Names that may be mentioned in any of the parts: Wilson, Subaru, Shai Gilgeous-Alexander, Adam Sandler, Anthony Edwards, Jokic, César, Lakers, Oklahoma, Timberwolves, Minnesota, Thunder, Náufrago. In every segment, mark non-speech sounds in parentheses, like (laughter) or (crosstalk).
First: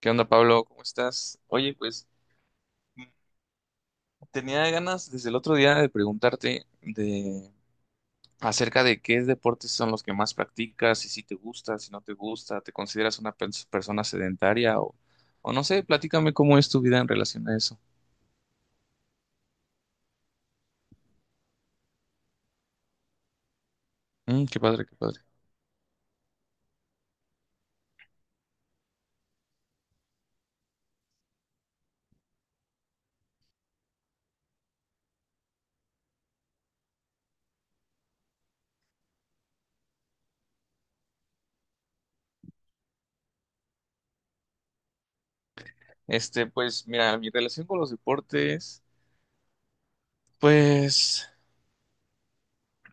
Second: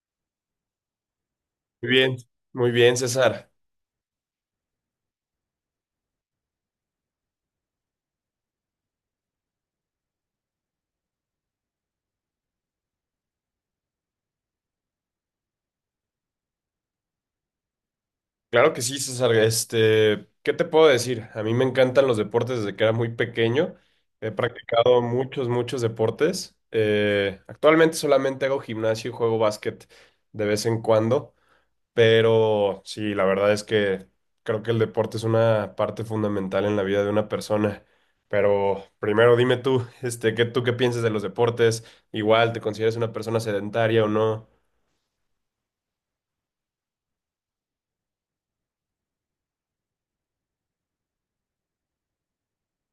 ¿Qué onda, Pablo? ¿Cómo estás? Oye, Muy pues bien, muy bien, César. tenía ganas desde el otro día de preguntarte de acerca de qué deportes son los que más practicas y si te gusta, si no te gusta, ¿te consideras una persona sedentaria o no sé, platícame cómo es tu vida en relación a eso. Claro que sí, César. Este, ¿qué te puedo decir? A mí me encantan los deportes desde que era muy pequeño. He Mm, qué padre, qué practicado padre. muchos, muchos deportes. Actualmente solamente hago gimnasio y juego básquet de vez en cuando, pero sí, la verdad es que creo que el deporte es una parte fundamental en la vida de una persona. Pero primero dime tú, este, ¿qué piensas de los deportes? Igual, ¿te consideras una persona sedentaria o no? Este, pues mira, mi relación con los deportes, pues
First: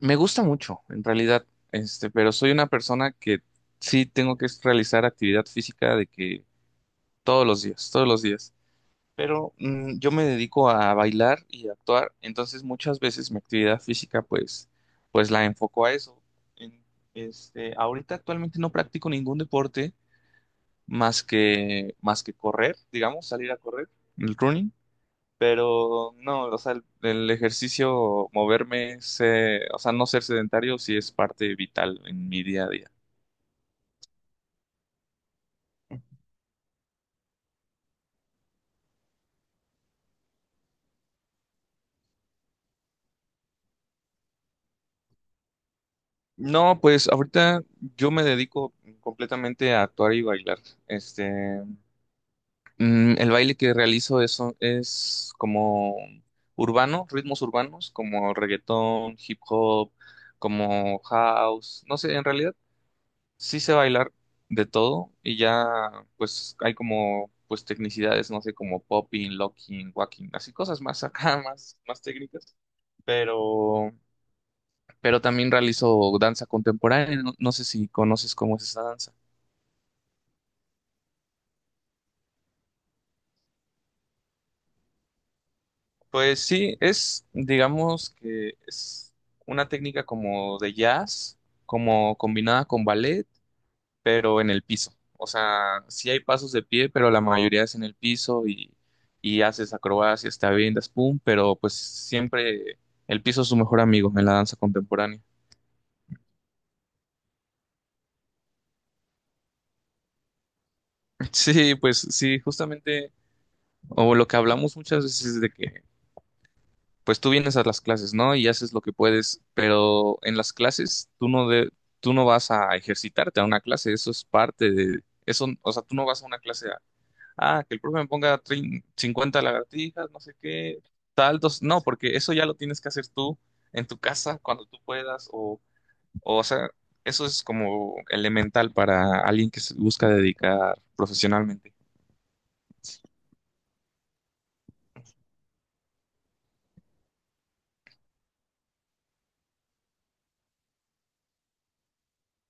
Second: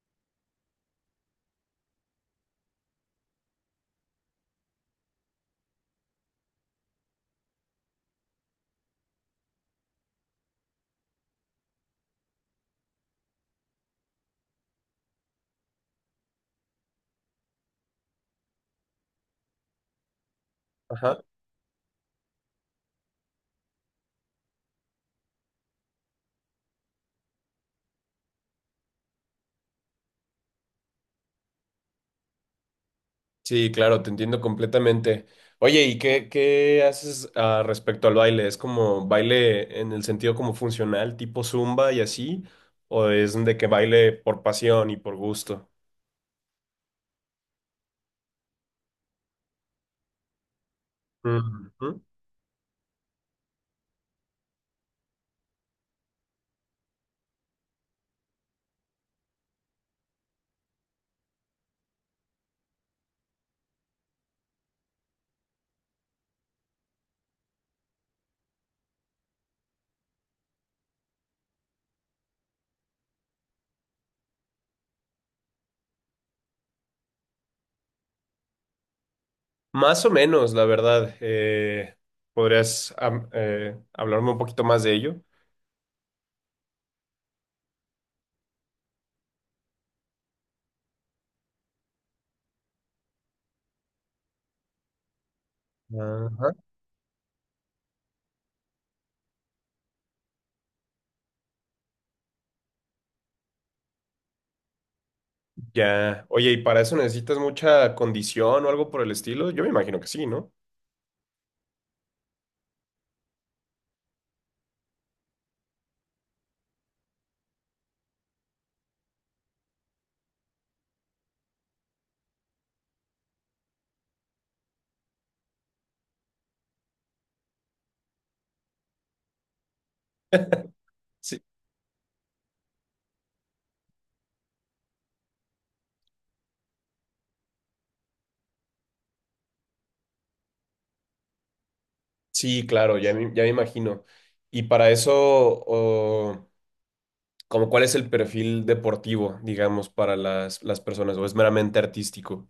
me gusta mucho, en realidad, este, pero soy una persona que sí tengo que realizar actividad física de que todos los días, todos los días. Pero yo me dedico a bailar y a actuar, entonces muchas veces mi actividad física pues, pues la enfoco a eso. En- este, ahorita actualmente no practico ningún deporte Ajá. Más que correr, digamos, salir a correr, el running, pero no, o sea, el ejercicio, moverme, o sea, no ser sedentario sí es parte vital en mi día a día. Sí, claro, te entiendo completamente. Oye, ¿y qué haces respecto al baile? ¿Es como baile en el sentido como funcional, tipo zumba y así? ¿O es de que baile por pasión y por gusto? No, pues ahorita yo me dedico completamente a actuar y bailar. Este, Ujú. mm, el baile que realizo eso es como urbano, ritmos urbanos, como reggaetón, hip hop, como house. No sé, en realidad sí sé bailar de todo y ya pues hay como pues tecnicidades, no sé, como popping, locking, walking, así cosas más acá, (laughs) más, más técnicas. Pero, pero también realizo danza contemporánea. No, no sé si conoces cómo es esa danza. Más o menos, la verdad. ¿Podrías hablarme un poquito más de ello? Pues sí, es, digamos que es una técnica como de jazz, como combinada con ballet, pero en el piso. O sea, sí hay pasos Ajá. de pie, pero la mayoría es en el piso y haces acrobacias, te avientas, pum, pero pues siempre el piso es su mejor amigo en la danza contemporánea. Ya. Oye, ¿y para eso necesitas mucha condición o algo por el estilo? Yo me imagino que sí, ¿no? (laughs) Sí, pues sí, justamente, o lo que hablamos muchas veces es de que pues tú vienes a las clases, ¿no? Y haces lo que puedes, pero en las clases tú no vas a ejercitarte a una clase, eso es parte de eso, o sea, tú no vas a una clase a, ah, que el profe me ponga 50 lagartijas, no sé qué, Sí, saltos, no, porque eso ya lo tienes que hacer tú en tu casa cuando tú puedas o sea, eso es como elemental para alguien que se busca dedicar profesionalmente. sí, claro, ya me imagino. Y para eso, como cuál es el perfil deportivo, digamos, para las personas, o es meramente artístico.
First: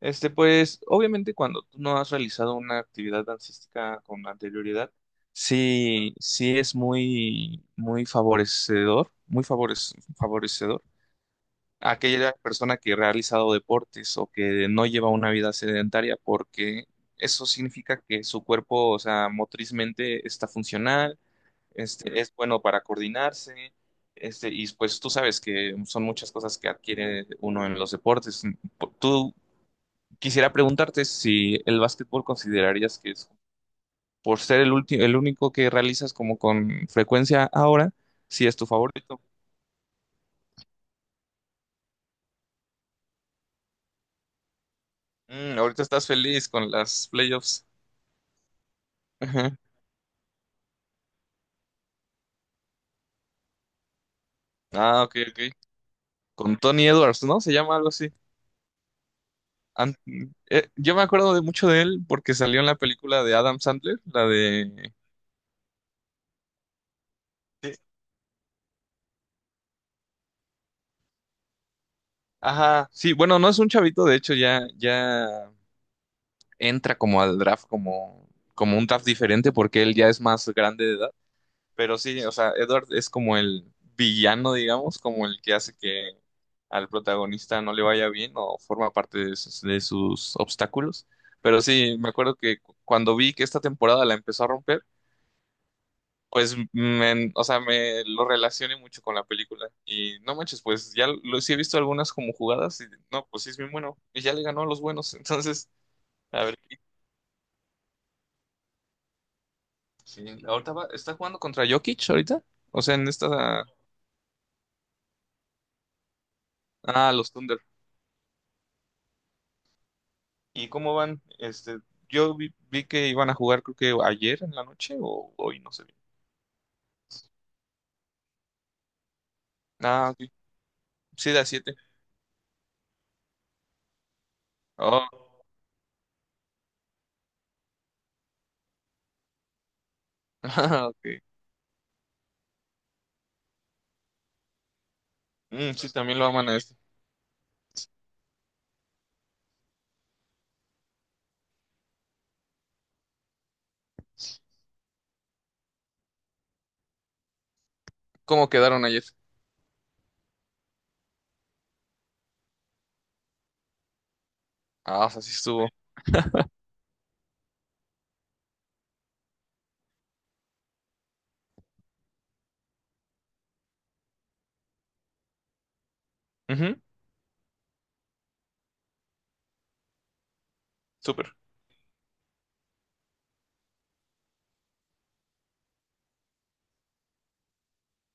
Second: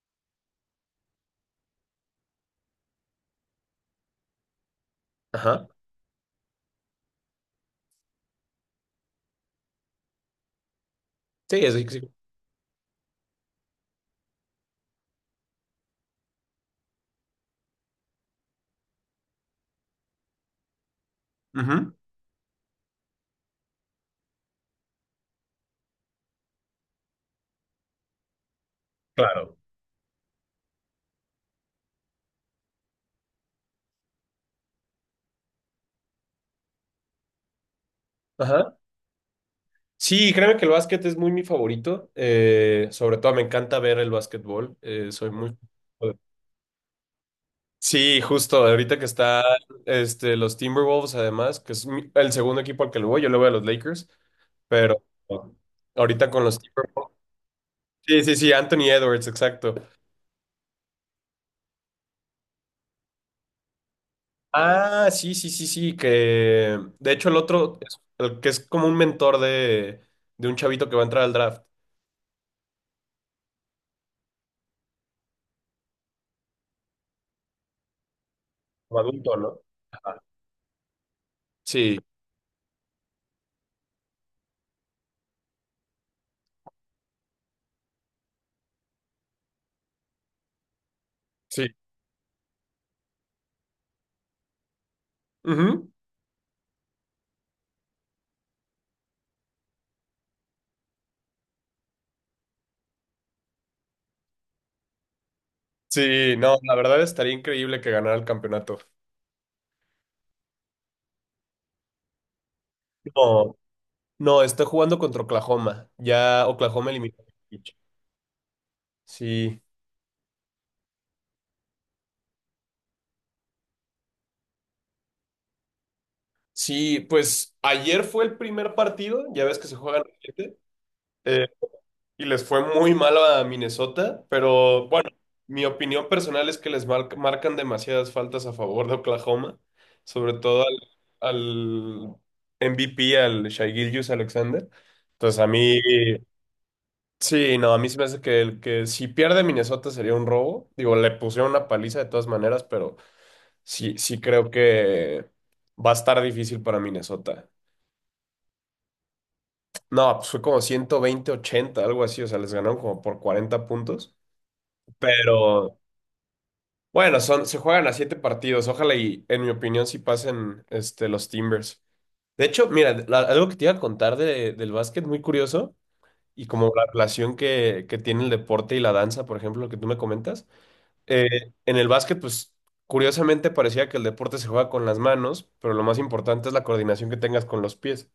Este, pues, obviamente cuando tú no has realizado una actividad dancística con anterioridad, Ajá. sí, sí es muy, muy favorecedor, muy favorecedor Sí, es sí. a Sí. aquella persona que ha realizado deportes o que no lleva una vida sedentaria, porque eso significa que su cuerpo, o sea, motrizmente está funcional, Ujú. este, es bueno para coordinarse, este, y pues tú sabes que son muchas cosas que adquiere uno en los deportes. ¿Tú Claro. Quisiera preguntarte si el básquetbol considerarías que es, por ser el último, el único que realizas como con frecuencia ahora, si es tu Ajá. favorito. Sí, créeme que el básquet es muy mi favorito. Sobre todo me encanta ver el básquetbol. Soy muy... Mm, ahorita estás feliz con las playoffs. Sí, justo, ahorita que están Ajá. este, los Timberwolves, además, que es el segundo equipo al que le voy, yo le voy a los Lakers, pero Ah, ok, ok. ahorita con Con los Tony Timberwolves. Edwards, ¿no? Se llama algo así. Sí, sí, sí, Anthony Edwards, exacto. Ant- eh, yo me acuerdo de mucho de él porque salió en la película de Adam Sandler, la de... Ah, sí, sí, sí, sí, que de hecho el Sí. otro, el que es como un mentor de un chavito que va a entrar al draft, Ajá, sí, bueno, no es un chavito, de hecho ya, ya entra como al draft como, como un como draft adulto, diferente ¿no? porque él ya es Ajá. más grande de edad. Sí, Pero sí, o sea, Edward es como el villano, digamos, como el que hace que al protagonista no le vaya bien o forma parte de sus obstáculos. Pero sí. sí, me acuerdo que cuando vi que esta temporada la empezó a romper, Ujú. pues, me, o sea, me lo relacioné mucho con la película. Y no manches, pues ya lo, sí he visto algunas como jugadas y no, pues sí es bien bueno. Y ya le ganó a los buenos. (laughs) Entonces, Sí, a no, ver, la verdad estaría increíble que ganara el campeonato. sí, ahorita está jugando contra Jokic ahorita. O sea, en No, esta... no, está jugando contra Oklahoma. Ya Oklahoma Ah, eliminó a los Thunder. Jokic. Sí, ¿Y cómo van? Este, yo vi, vi que iban a jugar, creo que ayer en la noche o hoy, no sé bien. sí, pues ayer fue el primer partido, ya ves que se juegan Ah, ok. siete. Sí, de a 7. Y les fue muy mal a Minnesota, pero bueno, Oh, mi opinión personal es que les marcan demasiadas faltas a favor de Oklahoma, sobre (laughs) todo al, ah, ok. al MVP, al Shai Gilgeous-Alexander. Entonces a Mm, mí, sí, también lo aman a este. sí, no, a mí se me hace que, que si pierde Minnesota sería un robo. Digo, le pusieron una paliza de todas maneras, pero sí, sí creo que va a estar difícil para Minnesota. ¿Cómo quedaron ayer? No, pues fue como 120-80 algo así, o sea, les ganaron como por 40 puntos. Ah, o sea, sí estuvo. Pero bueno, son, se juegan a siete partidos. Ojalá y, en mi opinión, sí pasen este, los Timbers. De hecho, mira, algo que te iba a contar del básquet, muy curioso, y como Ujú, la relación que tiene el deporte y la danza, por ejemplo, lo que tú me comentas. Eh, súper. en el básquet, pues, curiosamente parecía que el deporte se juega con las manos, pero lo más importante es la coordinación que tengas con los pies.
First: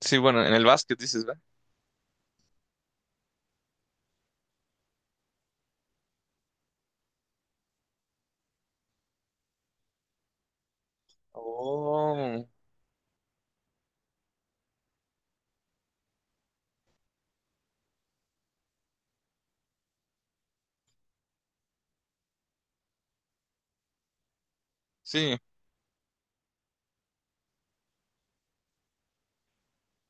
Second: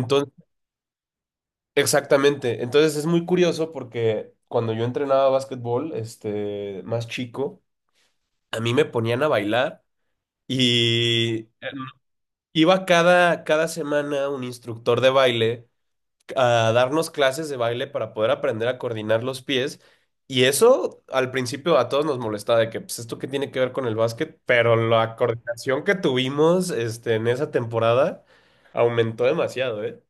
Sí, bueno, en el básquet dices, ¿verdad? exactamente. Entonces, es muy curioso porque cuando yo entrenaba básquetbol, este, más chico, a mí me ponían a bailar. Y Oh, iba cada, cada semana un instructor de baile a darnos clases de baile para poder aprender a coordinar los pies. Y eso al principio a todos nos molestaba de que, pues, ¿esto qué tiene que ver con el básquet? Pero la sí. coordinación que tuvimos, este, en esa temporada aumentó demasiado, ¿eh?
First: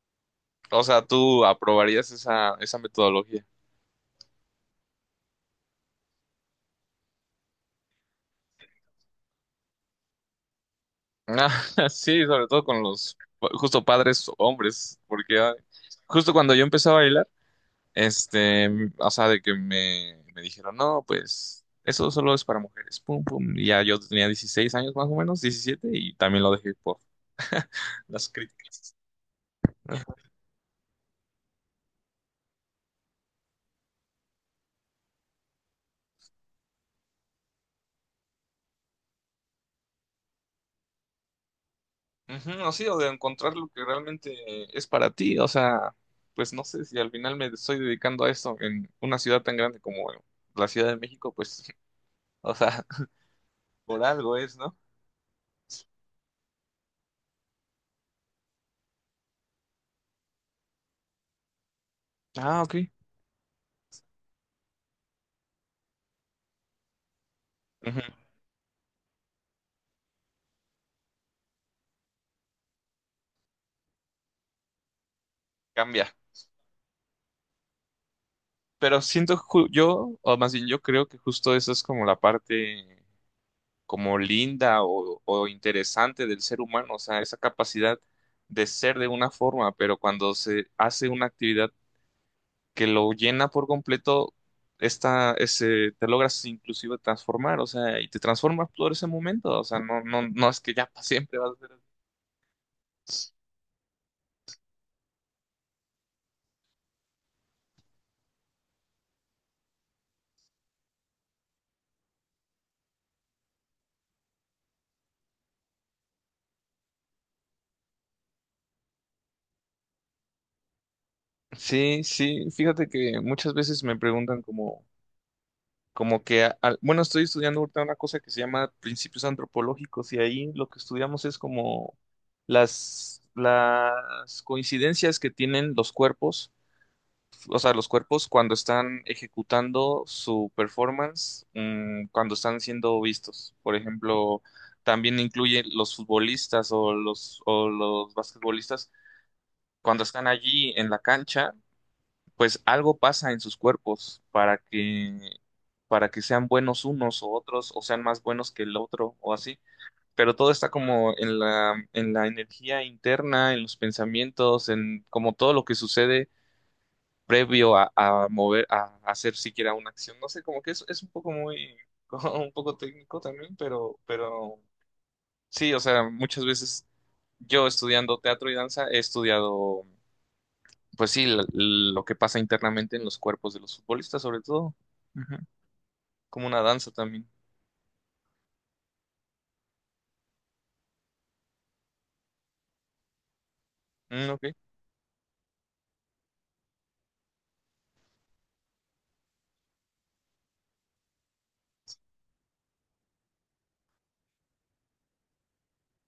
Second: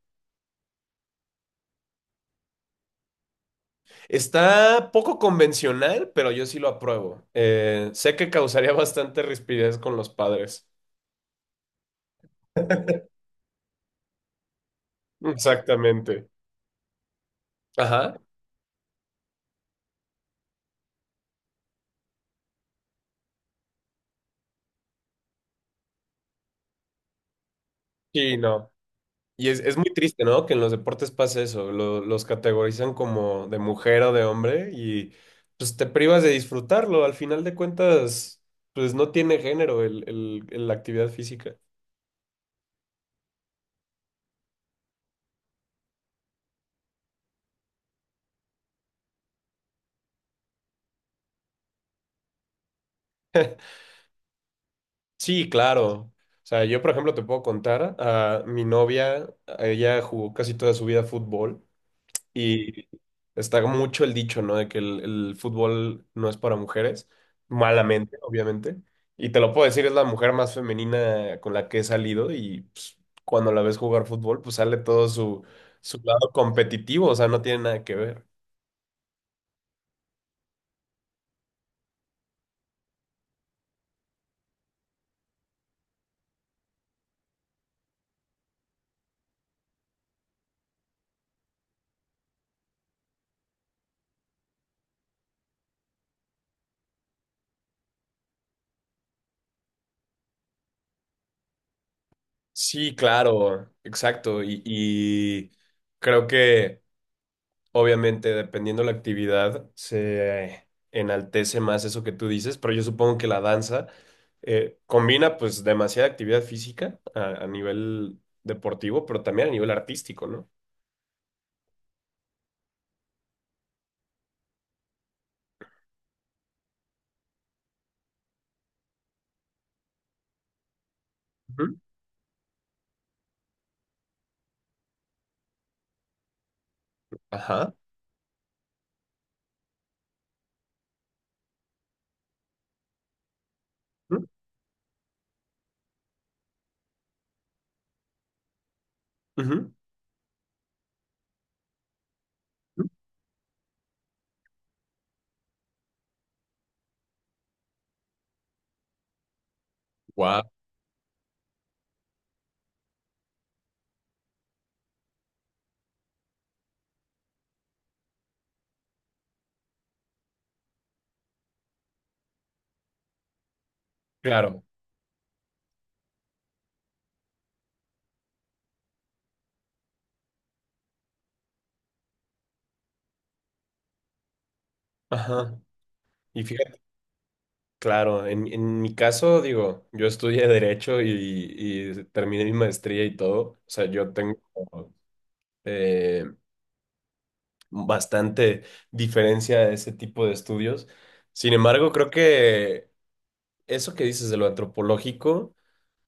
O sea, tú aprobarías esa, esa metodología. Está poco convencional, pero yo sí lo apruebo. Sé que causaría (laughs) bastante rispidez con los padres. Ah, (laughs) sí, sobre todo con los justo padres hombres, porque ah, Exactamente. justo cuando yo empecé a bailar, Ajá. este, o sea, de que me dijeron, no, pues eso solo es para mujeres, pum, pum. Y ya yo tenía 16 años más o menos, 17 y también lo dejé por las Sí, no. críticas. Y es muy triste, ¿no? Que en los deportes pase eso, los categorizan como de mujer o de hombre y pues te privas de disfrutarlo. Al final de cuentas, pues no tiene género la actividad física. Ujú, o sí, o de encontrar lo que realmente es para ti, o sea, pues no sé si al final me estoy dedicando a esto en una ciudad tan grande como la Ciudad de México, pues, (laughs) o sea, por algo es, ¿no? Sí, claro. O sea, yo por ejemplo te puedo contar a mi novia, ella jugó casi toda su vida fútbol. Ah, ok. Y está mucho el dicho, ¿no? De que el fútbol no es para mujeres, Ujú, malamente, obviamente. Y te lo puedo decir, es la mujer más femenina con la que he salido y pues, cuando la ves jugar fútbol, pues sale todo su, su cambia. lado competitivo, o sea, no tiene nada que ver. Pero siento yo, o más bien yo creo que justo eso es como la parte como linda o interesante del ser humano, o sea, esa capacidad de ser de una forma, pero cuando se hace una actividad que lo llena por completo, esta, ese, te logras inclusive transformar, o sea, y te transformas por ese momento, o sea, no, no, no es que ya para siempre vas a ser así. Sí, claro, exacto. Y creo que... Obviamente, dependiendo la actividad, se enaltece más eso que tú dices, pero yo supongo que la danza combina pues demasiada actividad física a nivel deportivo, pero también a nivel artístico, ¿no? Sí, sí, fíjate que muchas veces me preguntan como bueno, estoy estudiando ahorita una cosa que se llama principios antropológicos y ahí lo que estudiamos es Ujú. como las coincidencias que tienen los cuerpos, o sea, Ajá. los cuerpos cuando están ejecutando su performance, cuando están siendo vistos. Por ejemplo, también incluye los futbolistas o los basquetbolistas cuando están allí en la cancha pues algo pasa en sus cuerpos para que sean buenos unos o otros, o sean más buenos que el otro, o así. Pero Wow. todo está como en la energía interna, en los pensamientos, en como todo lo que sucede previo a mover, a, hacer siquiera una acción. No sé, como que es un poco muy, (laughs) como un poco técnico también, pero Claro. sí, o sea, muchas veces yo estudiando teatro y danza he estudiado pues sí, lo que pasa internamente en los cuerpos de los futbolistas, sobre todo. Ujú. Ajá. Y Como una fíjate, danza también. claro, en mi caso, digo, yo estudié Derecho y terminé mi maestría y todo. O sea, yo Mm, tengo ok. eh, bastante diferencia de ese tipo de estudios. Sin embargo, creo que eso que dices de lo antropológico,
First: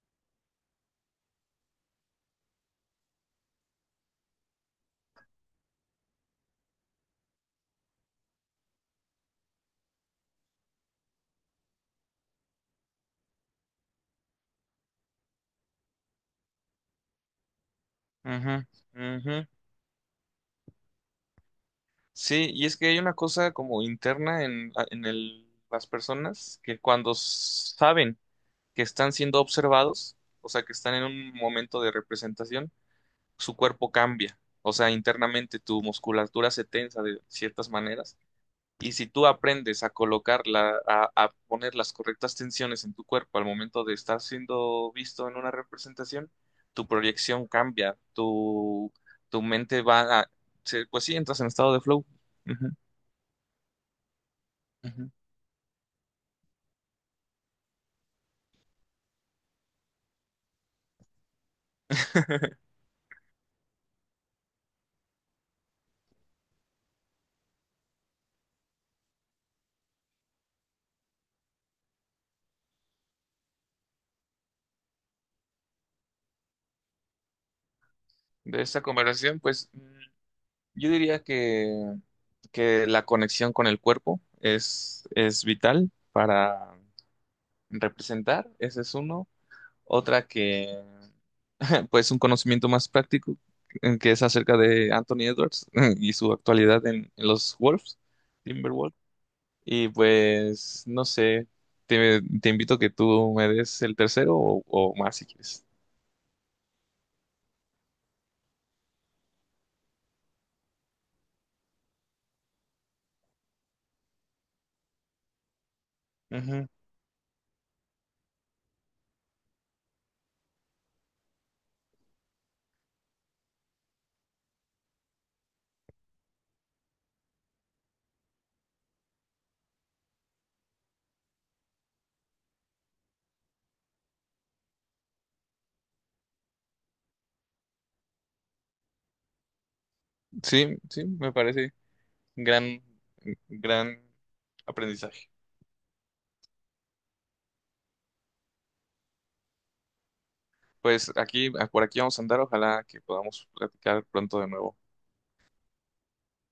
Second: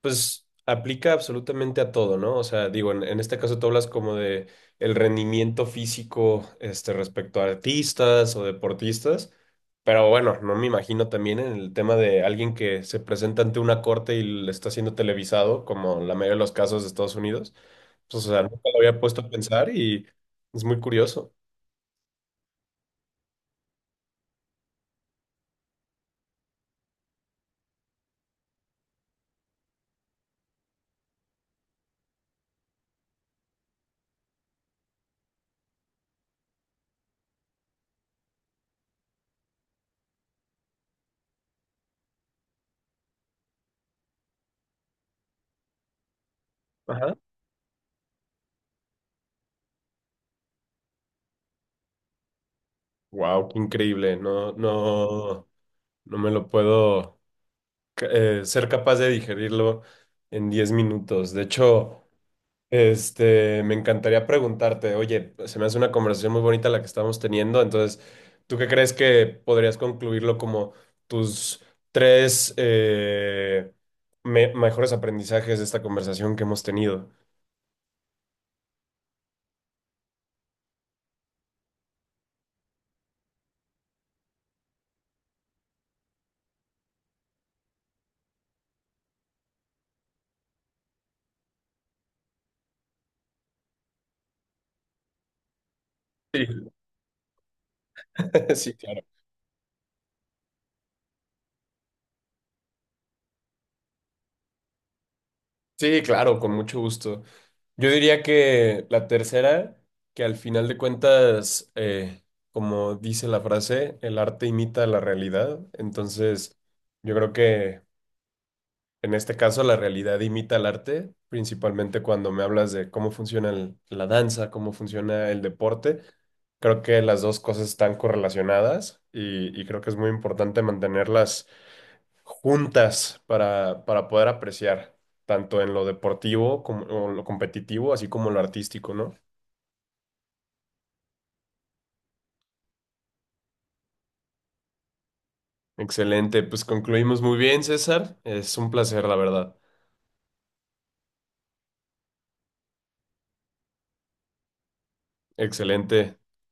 pues aplica absolutamente a todo, ¿no? O sea, digo, en este caso tú hablas como de el rendimiento físico, este, respecto a artistas o deportistas, pero bueno, no me imagino también en el tema de alguien que se presenta ante una corte y le está siendo televisado, como en la mayoría de los casos de Estados Unidos. Pues, o sea, Ujú, nunca lo había puesto a ujú. pensar y es muy curioso. Sí, y es que hay una cosa como interna en, las personas que cuando saben que están siendo observados, o sea, que están en un momento de representación, su cuerpo cambia. O sea, internamente tu musculatura se tensa de ciertas maneras. Y si tú aprendes a colocarla, a poner las correctas tensiones en tu cuerpo al momento de estar siendo visto en una representación, tu proyección cambia, tu mente va a, pues sí, entras en estado de flow. Ujú, Wow, qué increíble. No, ujú. no, no me lo puedo ser capaz de digerirlo en 10 minutos. De hecho, (laughs) este, me encantaría preguntarte, oye, se me hace una conversación muy bonita la que estamos teniendo. Entonces, ¿tú qué crees que podrías concluirlo como tus tres mejores aprendizajes de esta conversación que hemos tenido? De esta conversación, pues mm, yo diría que la conexión con el cuerpo es vital para representar, ese es uno. Otra que, (laughs) pues, un conocimiento más práctico, que es acerca de Anthony Edwards (laughs) y su Sí, actualidad en los Wolves, (laughs) sí, Timberwolves. claro. Y pues, no sé, te invito a que tú me des el tercero o más si quieres. Sí, claro, con mucho gusto. Yo diría que la tercera, que al final de cuentas, como dice la frase, el arte imita la realidad. Entonces, Ujú. yo creo que en este caso la realidad imita al arte, principalmente cuando me hablas de cómo funciona la danza, cómo funciona el deporte. Creo que las dos cosas están correlacionadas y creo que es muy importante mantenerlas juntas para poder apreciar, tanto en lo deportivo como o lo competitivo, así como en lo artístico, ¿no? Sí, sí, me parece gran, gran aprendizaje. Excelente, pues concluimos muy bien, César. Es un placer, la verdad. Pues aquí, por aquí vamos a andar, ojalá que podamos platicar pronto de nuevo. Excelente.